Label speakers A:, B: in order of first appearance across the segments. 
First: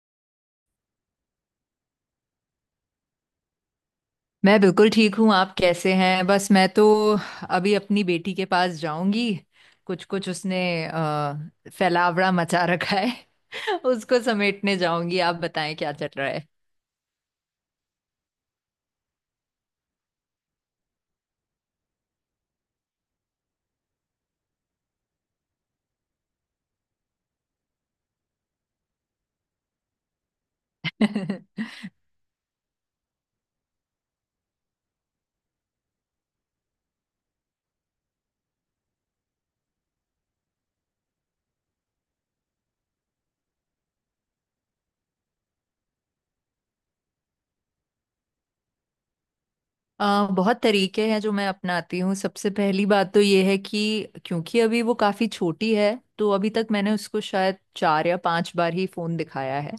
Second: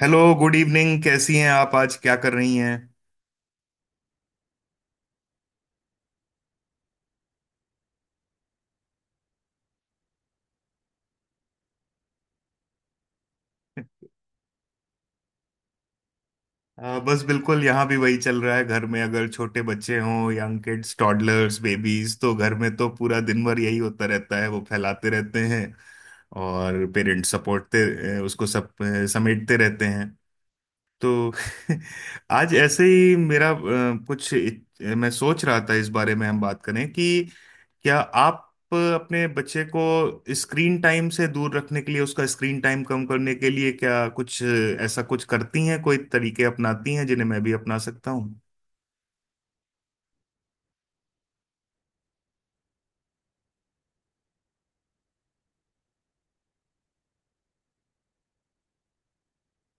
A: Hello, good evening. कैसी हैं आप? आज क्या कर रही हैं?
B: मैं बिल्कुल ठीक हूँ। आप कैसे हैं? बस मैं तो अभी अपनी बेटी के पास जाऊंगी। कुछ कुछ उसने फैलावड़ा मचा रखा है उसको समेटने जाऊंगी। आप बताएं क्या चल रहा
A: बस बिल्कुल यहाँ भी वही चल रहा है। घर में अगर छोटे बच्चे हों, यंग किड्स, टॉडलर्स, बेबीज, तो घर में तो पूरा दिन भर यही होता रहता है। वो फैलाते रहते हैं और पेरेंट्स सपोर्टते उसको, सब समेटते रहते हैं तो
B: है।
A: आज ऐसे ही मेरा मैं सोच रहा था इस बारे में हम बात करें कि क्या आप अपने बच्चे को स्क्रीन टाइम से दूर रखने के लिए, उसका स्क्रीन टाइम कम करने के लिए क्या कुछ ऐसा कुछ करती हैं, कोई तरीके अपनाती हैं जिन्हें मैं भी अपना सकता हूँ।
B: बहुत तरीके हैं जो मैं अपनाती हूँ। सबसे पहली बात तो ये है कि क्योंकि अभी वो काफ़ी छोटी है, तो अभी तक मैंने उसको शायद 4 या 5 बार ही फ़ोन दिखाया है।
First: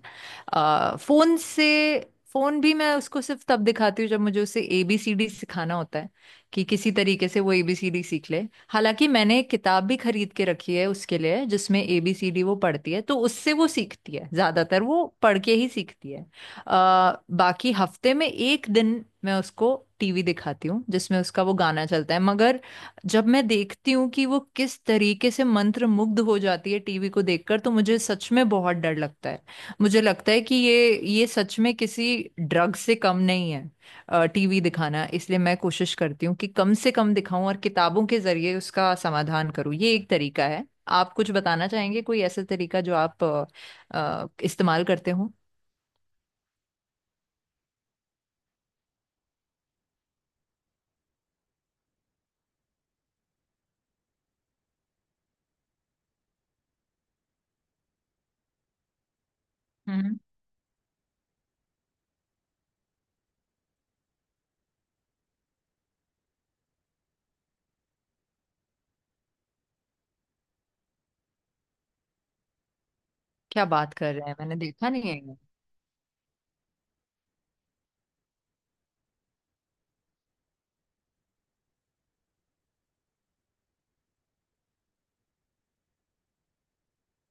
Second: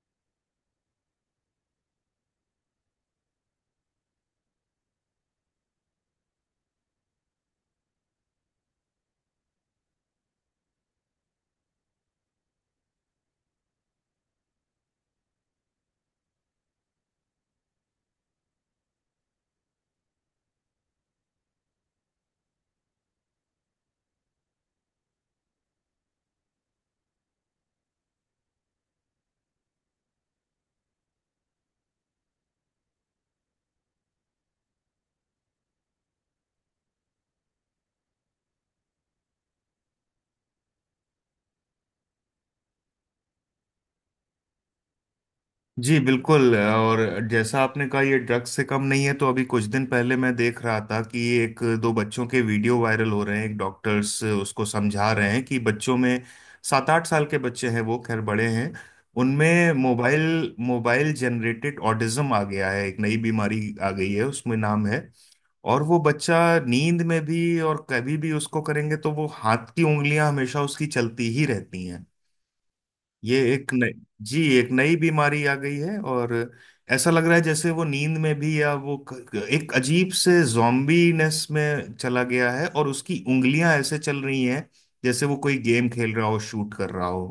B: अ, फ़ोन से फ़ोन भी मैं उसको सिर्फ तब दिखाती हूँ जब मुझे उसे एबीसीडी सिखाना होता है, कि किसी तरीके से वो एबीसीडी सीख ले। हालांकि मैंने एक किताब भी खरीद के रखी है उसके लिए, जिसमें एबीसीडी वो पढ़ती है, तो उससे वो सीखती है, ज़्यादातर वो पढ़ के ही सीखती है। बाकी हफ्ते में एक दिन मैं उसको टीवी दिखाती हूँ जिसमें उसका वो गाना चलता है। मगर जब मैं देखती हूँ कि वो किस तरीके से मंत्र मुग्ध हो जाती है टीवी को देखकर, तो मुझे सच में बहुत डर लगता है। मुझे लगता है कि ये सच में किसी ड्रग से कम नहीं है टीवी दिखाना, इसलिए मैं कोशिश करती हूँ कि कम से कम दिखाऊं, और किताबों के जरिए उसका समाधान करूँ। ये एक तरीका है। आप कुछ बताना चाहेंगे, कोई ऐसा तरीका जो आप इस्तेमाल करते हो?
A: जी बिल्कुल। और जैसा आपने कहा ये ड्रग्स से कम नहीं है, तो अभी कुछ दिन पहले मैं देख रहा था कि एक दो बच्चों के वीडियो वायरल हो रहे हैं। एक डॉक्टर्स उसको समझा रहे हैं कि बच्चों में, 7-8 साल के बच्चे हैं वो खैर बड़े हैं, उनमें मोबाइल मोबाइल जनरेटेड ऑटिज्म आ गया है। एक नई बीमारी आ गई है उसमें नाम है। और वो बच्चा नींद में भी और कभी भी उसको करेंगे तो वो हाथ की उंगलियां हमेशा उसकी चलती ही रहती। ये
B: क्या
A: एक नई,
B: बात कर रहे हैं!
A: जी
B: मैंने
A: एक
B: देखा
A: नई
B: नहीं है ये।
A: बीमारी आ गई है। और ऐसा लग रहा है जैसे वो नींद में भी, या वो एक अजीब से जॉम्बीनेस में चला गया है और उसकी उंगलियां ऐसे चल रही हैं जैसे वो कोई गेम खेल रहा हो, शूट कर रहा हो।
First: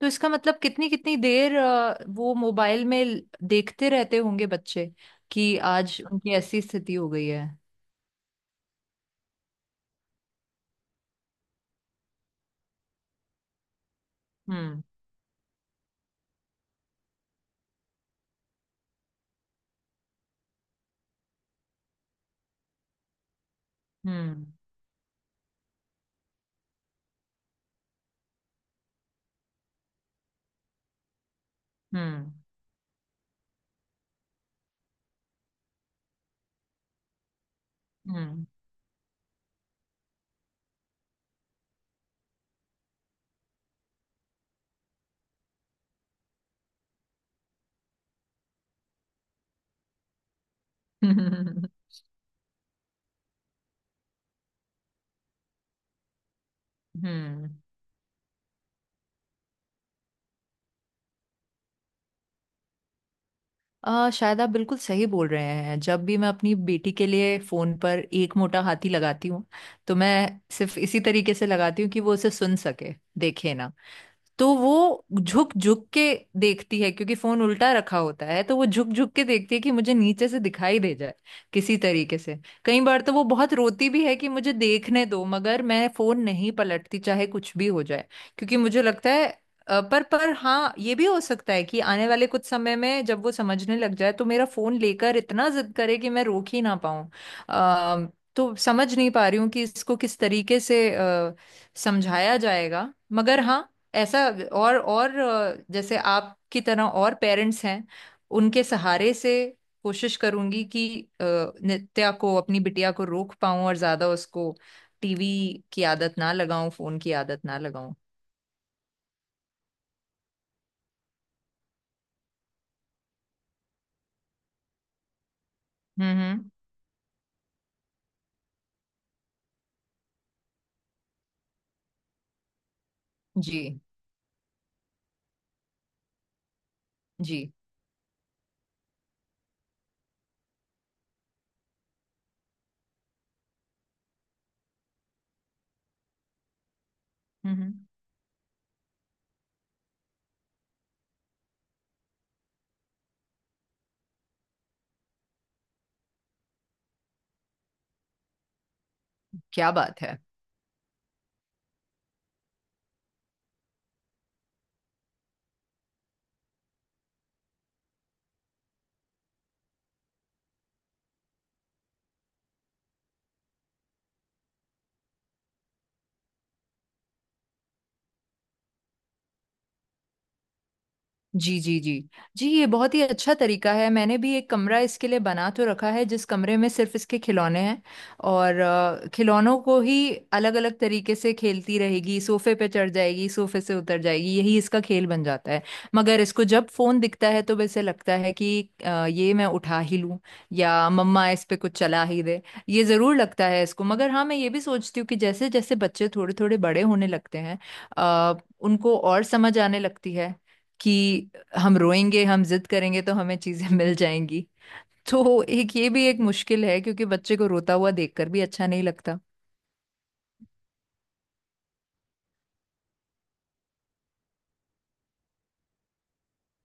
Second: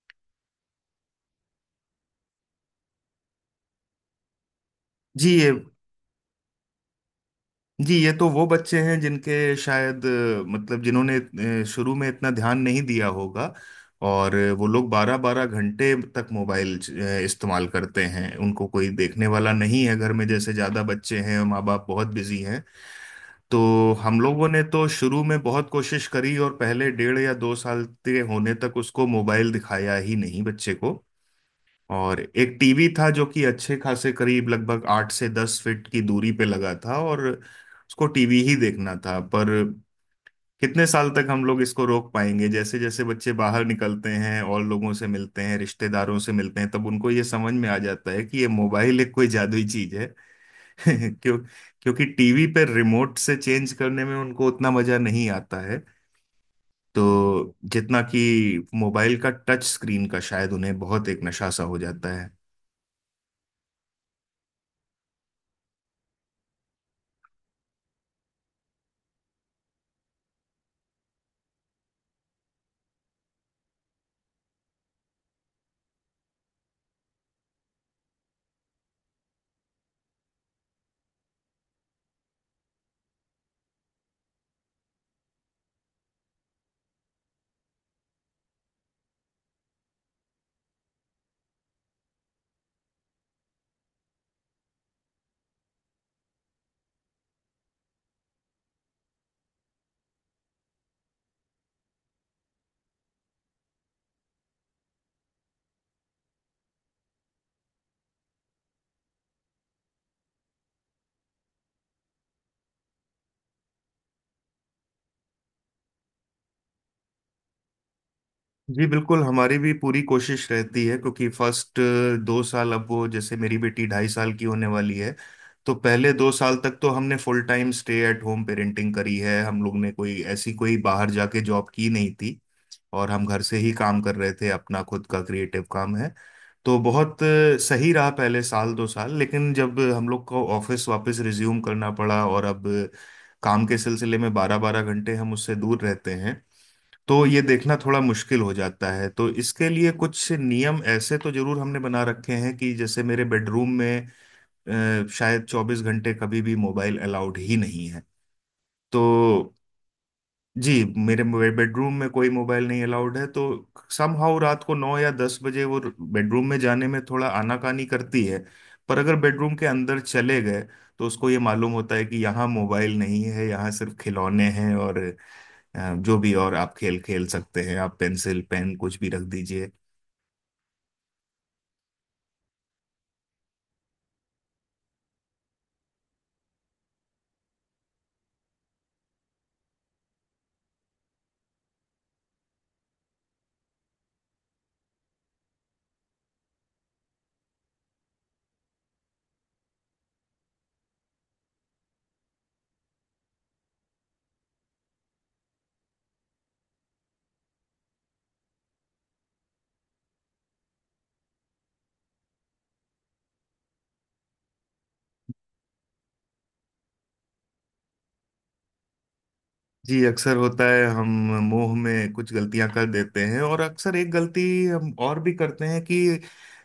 B: तो इसका मतलब कितनी कितनी देर वो मोबाइल में देखते रहते होंगे बच्चे,
A: जी ये
B: कि आज उनकी ऐसी स्थिति हो गई है?
A: जी ये तो वो बच्चे हैं जिनके शायद मतलब जिन्होंने शुरू में इतना ध्यान नहीं दिया होगा। और वो
B: हम्म।
A: लोग 12-12 घंटे तक मोबाइल इस्तेमाल करते हैं। उनको कोई देखने वाला नहीं है घर में, जैसे ज़्यादा बच्चे हैं और माँ बाप बहुत बिजी हैं। तो हम
B: हम्म।
A: लोगों ने तो शुरू में बहुत कोशिश करी और पहले 1.5 या 2 साल के होने तक उसको मोबाइल दिखाया ही नहीं बच्चे को। और
B: हम्म।
A: एक टीवी था जो कि अच्छे खासे करीब लगभग 8 से 10 फीट की दूरी पे लगा था, और उसको टीवी
B: हम्म।
A: ही देखना था। पर कितने साल तक हम लोग इसको रोक पाएंगे? जैसे जैसे बच्चे बाहर निकलते हैं और लोगों से मिलते हैं, रिश्तेदारों से मिलते हैं, तब उनको ये समझ में आ जाता है कि ये मोबाइल एक कोई जादुई चीज है। क्यों? क्योंकि टीवी पे रिमोट से चेंज करने में उनको उतना मजा नहीं आता है, तो
B: हम्म।
A: जितना कि मोबाइल का, टच स्क्रीन का, शायद उन्हें बहुत एक नशा सा हो जाता।
B: शायद आप बिल्कुल सही बोल रहे हैं। जब भी मैं अपनी बेटी के लिए फोन पर एक मोटा हाथी लगाती हूँ, तो मैं सिर्फ इसी तरीके से लगाती हूँ कि वो उसे सुन सके, देखे ना। तो वो झुक झुक के देखती है, क्योंकि फोन उल्टा रखा होता है, तो वो झुक झुक के देखती है कि मुझे नीचे से दिखाई दे जाए किसी तरीके से। कई बार तो वो बहुत रोती भी है कि मुझे देखने दो, मगर मैं फोन नहीं पलटती चाहे कुछ भी हो जाए, क्योंकि मुझे लगता है पर हाँ, ये भी हो सकता है कि आने वाले कुछ समय में जब वो समझने लग जाए तो मेरा फोन लेकर इतना जिद करे कि मैं रोक ही ना पाऊं। अ, तो समझ नहीं पा रही हूँ कि इसको किस तरीके से समझाया जाएगा। मगर हाँ, ऐसा और जैसे आपकी तरह और पेरेंट्स हैं, उनके सहारे से कोशिश करूंगी कि अ, नित्या को, अपनी बिटिया को रोक पाऊं, और ज्यादा उसको टीवी की आदत ना लगाऊं, फोन की आदत ना लगाऊं।
A: जी बिल्कुल, हमारी भी पूरी कोशिश रहती है। क्योंकि फर्स्ट 2 साल, अब वो जैसे मेरी बेटी 2.5 साल की होने वाली है, तो पहले
B: हम्म।
A: दो
B: हम्म।
A: साल तक तो हमने full time stay at home parenting करी है। हम लोग ने कोई ऐसी कोई बाहर जाके जॉब की नहीं थी, और हम घर से ही
B: जी,
A: काम कर रहे थे, अपना खुद का क्रिएटिव काम है। तो बहुत
B: जी।
A: सही रहा पहले साल दो साल। लेकिन जब हम लोग को ऑफिस वापस रिज्यूम करना पड़ा, और अब काम के सिलसिले में 12-12 घंटे हम उससे दूर रहते हैं, तो ये
B: हम्म।
A: देखना
B: हम्म।
A: थोड़ा मुश्किल हो जाता है। तो इसके लिए कुछ नियम ऐसे तो जरूर हमने बना रखे हैं कि जैसे मेरे बेडरूम में शायद 24 घंटे कभी भी मोबाइल अलाउड ही नहीं है। तो
B: क्या बात है!
A: जी, मेरे बेडरूम में कोई मोबाइल नहीं अलाउड है। तो समहाउ रात को 9 या 10 बजे वो बेडरूम में जाने में थोड़ा आनाकानी करती है, पर अगर बेडरूम के अंदर चले गए, तो उसको ये मालूम होता है कि यहाँ मोबाइल नहीं है, यहाँ सिर्फ खिलौने हैं और जो भी, और आप खेल खेल सकते हैं, आप पेंसिल, पेन कुछ भी रख दीजिए।
B: जी, जी, जी। जी, ये बहुत ही अच्छा तरीका है। मैंने भी एक कमरा इसके लिए बना तो रखा है जिस कमरे में सिर्फ इसके खिलौने हैं, और खिलौनों को ही अलग अलग तरीके से खेलती रहेगी। सोफे पे चढ़ जाएगी, सोफे से उतर जाएगी, यही इसका खेल बन जाता है। मगर इसको जब फोन दिखता है तो वैसे लगता है कि ये मैं उठा ही लूं, या मम्मा इस पे कुछ चला ही दे, ये जरूर लगता है इसको। मगर हाँ, मैं ये भी सोचती हूँ कि जैसे जैसे बच्चे थोड़े थोड़े बड़े होने लगते हैं अ, उनको और समझ आने लगती है कि हम रोएंगे, हम जिद करेंगे, तो हमें चीजें मिल जाएंगी। तो एक ये भी एक मुश्किल है, क्योंकि बच्चे को रोता हुआ देखकर भी अच्छा नहीं लगता।
A: जी अक्सर होता है, हम मोह में कुछ गलतियां कर देते हैं। और अक्सर एक गलती हम और भी करते हैं कि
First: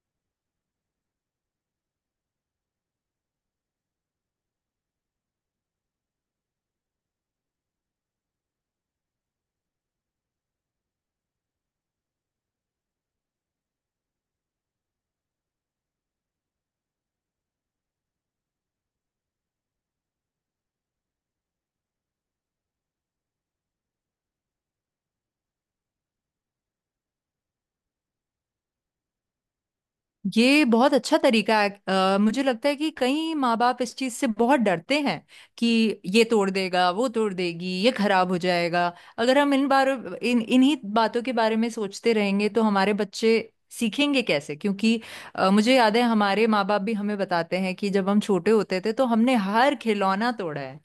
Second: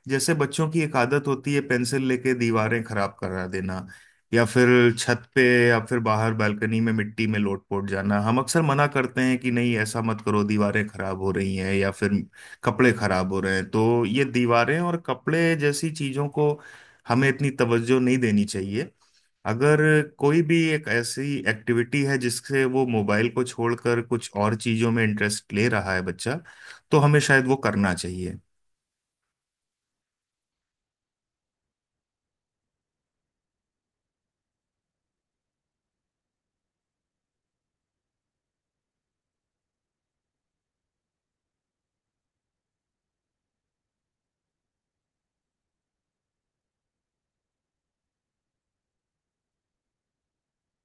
A: जैसे बच्चों की एक आदत होती है पेंसिल लेके दीवारें खराब करा देना, या फिर छत पे, या फिर बाहर बालकनी में मिट्टी में लोट-पोट जाना। हम अक्सर मना करते हैं कि नहीं ऐसा मत करो, दीवारें खराब हो रही हैं, या फिर कपड़े खराब हो रहे हैं। तो ये दीवारें और कपड़े जैसी चीजों को हमें इतनी तवज्जो नहीं देनी चाहिए। अगर कोई भी एक ऐसी एक्टिविटी है जिससे वो मोबाइल को छोड़कर कुछ और चीजों में इंटरेस्ट ले रहा है बच्चा, तो हमें शायद वो करना चाहिए।
B: ये बहुत अच्छा तरीका है। मुझे लगता है कि कई माँ बाप इस चीज से बहुत डरते हैं कि ये तोड़ देगा, वो तोड़ देगी, ये खराब हो जाएगा। अगर हम इन बार इन इन्हीं बातों के बारे में सोचते रहेंगे तो हमारे बच्चे सीखेंगे कैसे? क्योंकि मुझे याद है हमारे माँ बाप भी हमें बताते हैं कि जब हम छोटे होते थे तो हमने हर खिलौना तोड़ा है,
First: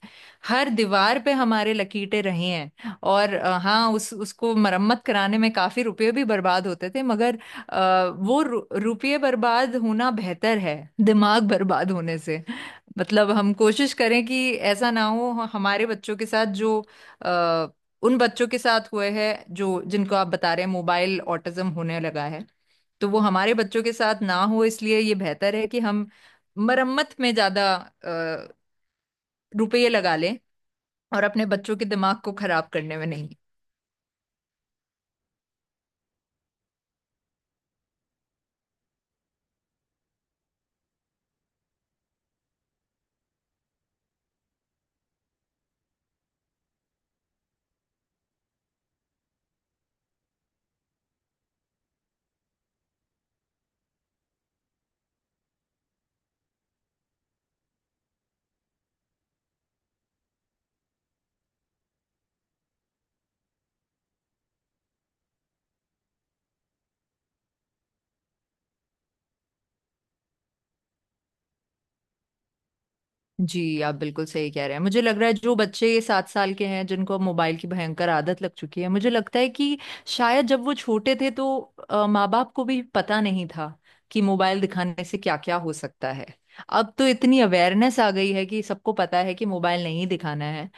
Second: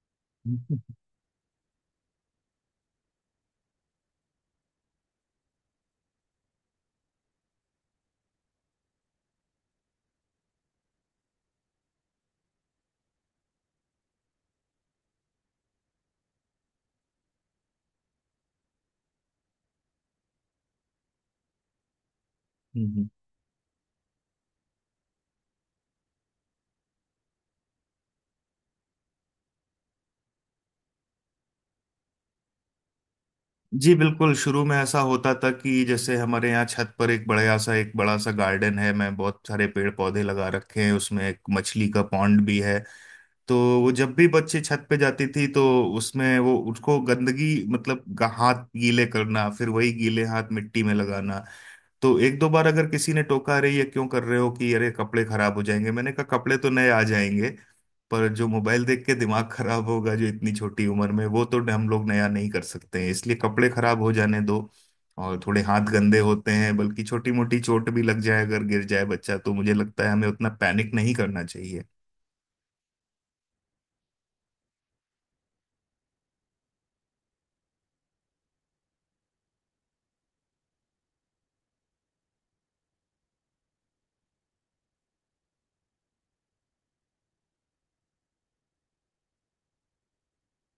B: हर दीवार पे हमारे लकीरें रही हैं। और हाँ, उस उसको मरम्मत कराने में काफी रुपए भी बर्बाद होते थे। मगर वो रुपये बर्बाद होना बेहतर है दिमाग बर्बाद होने से। मतलब हम कोशिश करें कि ऐसा ना हो हमारे बच्चों के साथ जो अ, उन बच्चों के साथ हुए हैं, जो जिनको आप बता रहे हैं, मोबाइल ऑटिज्म होने लगा है।
A: हम्म।
B: तो वो हमारे बच्चों के साथ ना हो, इसलिए ये बेहतर है कि हम मरम्मत में ज्यादा रुपये लगा लें, और अपने बच्चों के दिमाग को खराब करने में नहीं।
A: जी बिल्कुल। शुरू में ऐसा होता था कि जैसे हमारे यहाँ छत पर एक बड़ा सा गार्डन है, मैं बहुत सारे पेड़ पौधे लगा रखे हैं, उसमें एक मछली का पॉन्ड भी है। तो वो जब भी बच्चे छत पे जाती थी, तो उसमें वो उसको गंदगी, मतलब हाथ गीले करना, फिर वही गीले हाथ मिट्टी में लगाना। तो एक दो बार अगर किसी ने टोका, अरे ये क्यों कर रहे हो, कि अरे कपड़े खराब हो जाएंगे, मैंने कहा कपड़े तो नए आ जाएंगे। पर जो मोबाइल देख के दिमाग खराब होगा जो इतनी छोटी उम्र में, वो तो हम लोग नया नहीं कर सकते हैं, इसलिए कपड़े खराब हो जाने दो। और थोड़े हाथ गंदे होते हैं, बल्कि छोटी मोटी चोट भी लग जाए अगर गिर जाए बच्चा, तो मुझे लगता है हमें उतना पैनिक नहीं करना चाहिए।
B: जी, आप बिल्कुल सही कह रहे हैं। मुझे लग रहा है जो बच्चे ये 7 साल के हैं जिनको अब मोबाइल की भयंकर आदत लग चुकी है, मुझे लगता है कि शायद जब वो छोटे थे तो माँ बाप को भी पता नहीं था कि मोबाइल दिखाने से क्या क्या हो सकता है। अब तो इतनी अवेयरनेस आ गई है कि सबको पता है कि मोबाइल नहीं दिखाना है।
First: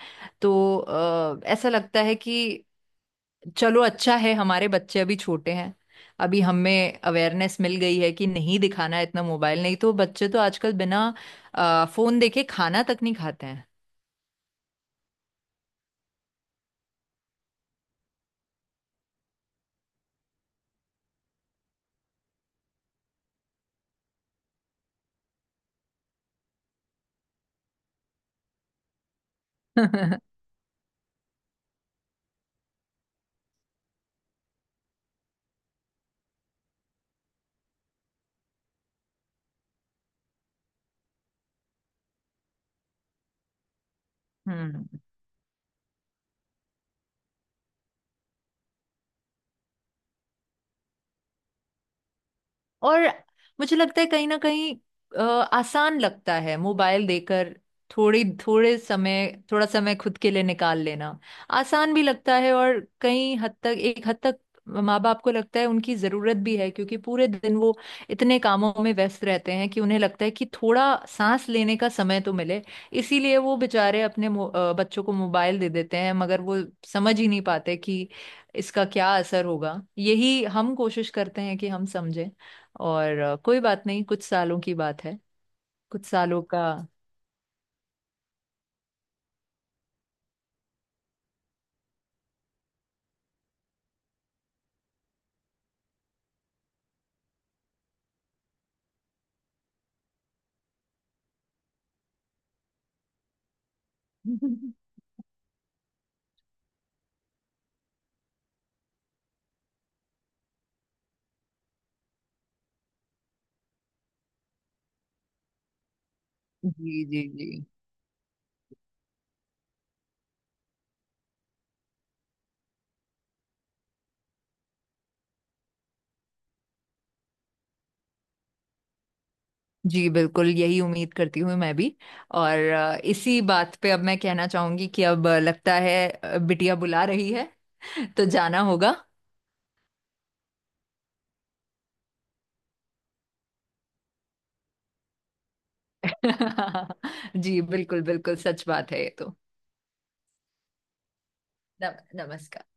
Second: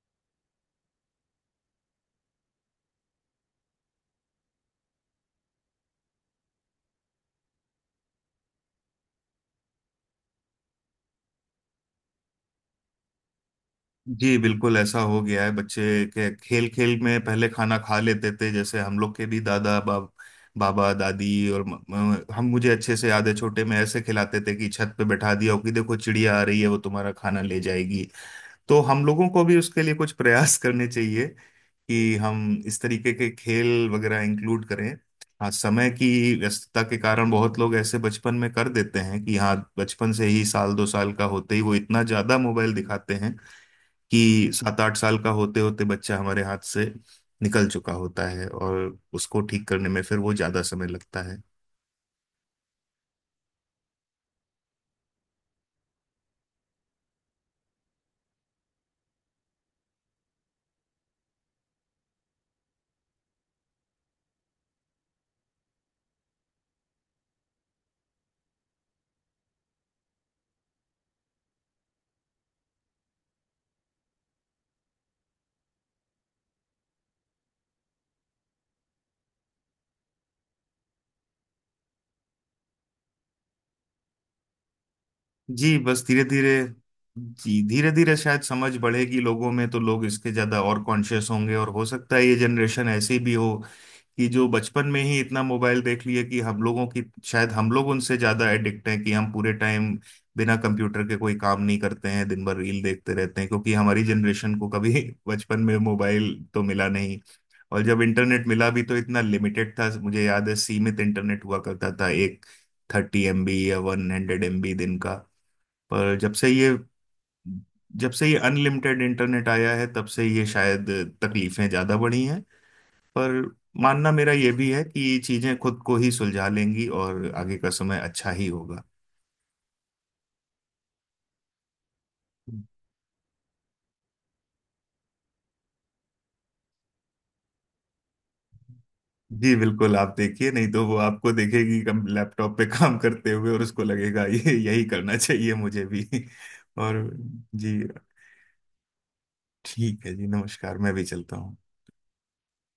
B: तो ऐसा लगता है कि चलो अच्छा है, हमारे बच्चे अभी छोटे हैं, अभी हमें अवेयरनेस मिल गई है कि नहीं दिखाना है इतना मोबाइल। नहीं तो बच्चे तो आजकल बिना फोन देखे खाना तक नहीं खाते हैं।
A: जी बिल्कुल ऐसा हो गया है। बच्चे के खेल खेल में पहले खाना खा लेते थे, जैसे हम लोग के भी दादा बाबा दादी, और म, म- हम, मुझे अच्छे से याद है छोटे में ऐसे खिलाते थे कि छत पे बैठा दिया हो कि देखो चिड़िया आ रही है, वो तुम्हारा खाना ले जाएगी। तो हम लोगों को भी उसके लिए कुछ प्रयास करने चाहिए कि हम इस तरीके के खेल वगैरह इंक्लूड करें। हाँ, समय की व्यस्तता के कारण बहुत लोग ऐसे बचपन में कर देते हैं कि हाँ बचपन से ही, साल दो साल का होते ही वो इतना ज्यादा मोबाइल दिखाते हैं कि सात आठ
B: हम्म।
A: साल का होते होते बच्चा हमारे हाथ से निकल चुका होता है और उसको ठीक करने में फिर वो ज्यादा समय लगता है।
B: और मुझे लगता है कहीं ना कहीं आसान लगता है मोबाइल देकर थोड़ी थोड़े समय थोड़ा समय खुद के लिए निकाल लेना। आसान भी लगता है, और कहीं हद तक, एक हद तक माँ बाप को लगता है उनकी जरूरत भी है, क्योंकि पूरे दिन वो इतने कामों में व्यस्त रहते हैं कि उन्हें लगता है कि थोड़ा सांस लेने का समय तो मिले। इसीलिए वो बेचारे अपने बच्चों को मोबाइल दे देते हैं, मगर वो समझ ही नहीं पाते कि इसका क्या असर होगा। यही हम कोशिश करते हैं कि हम समझें। और कोई बात नहीं, कुछ सालों की बात है।
A: जी बस
B: कुछ
A: धीरे
B: सालों
A: धीरे,
B: का
A: जी धीरे धीरे शायद समझ बढ़ेगी लोगों में, तो लोग इसके ज्यादा और कॉन्शियस होंगे। और हो सकता है ये जनरेशन ऐसी भी हो कि जो बचपन में ही इतना मोबाइल देख लिए कि, हम लोगों की, शायद हम लोग उनसे ज्यादा एडिक्ट हैं कि हम पूरे टाइम बिना कंप्यूटर के कोई काम नहीं करते हैं, दिन भर रील देखते रहते हैं। क्योंकि हमारी जनरेशन को कभी बचपन में मोबाइल तो मिला नहीं, और जब इंटरनेट मिला भी तो इतना लिमिटेड था, मुझे याद है सीमित इंटरनेट हुआ करता था, एक 30 MB या 100 MB दिन का। पर
B: जी, जी। जी,
A: जब से ये अनलिमिटेड इंटरनेट आया है, तब से ये शायद तकलीफें ज़्यादा बढ़ी हैं। पर मानना मेरा ये भी है कि ये चीज़ें खुद को ही सुलझा लेंगी और आगे का समय अच्छा ही होगा।
B: जी बिल्कुल यही उम्मीद करती हूँ मैं भी। और इसी बात पे अब मैं कहना चाहूंगी कि अब लगता है बिटिया बुला रही है तो जाना होगा।
A: जी बिल्कुल, आप देखिए नहीं तो वो आपको देखेगी कम लैपटॉप पे काम करते हुए और उसको लगेगा ये यही करना चाहिए मुझे भी। और
B: जी,
A: जी,
B: बिल्कुल। बिल्कुल सच बात है ये तो।
A: ठीक है जी, नमस्कार। मैं भी चलता हूँ।
B: नम, नमस्कार।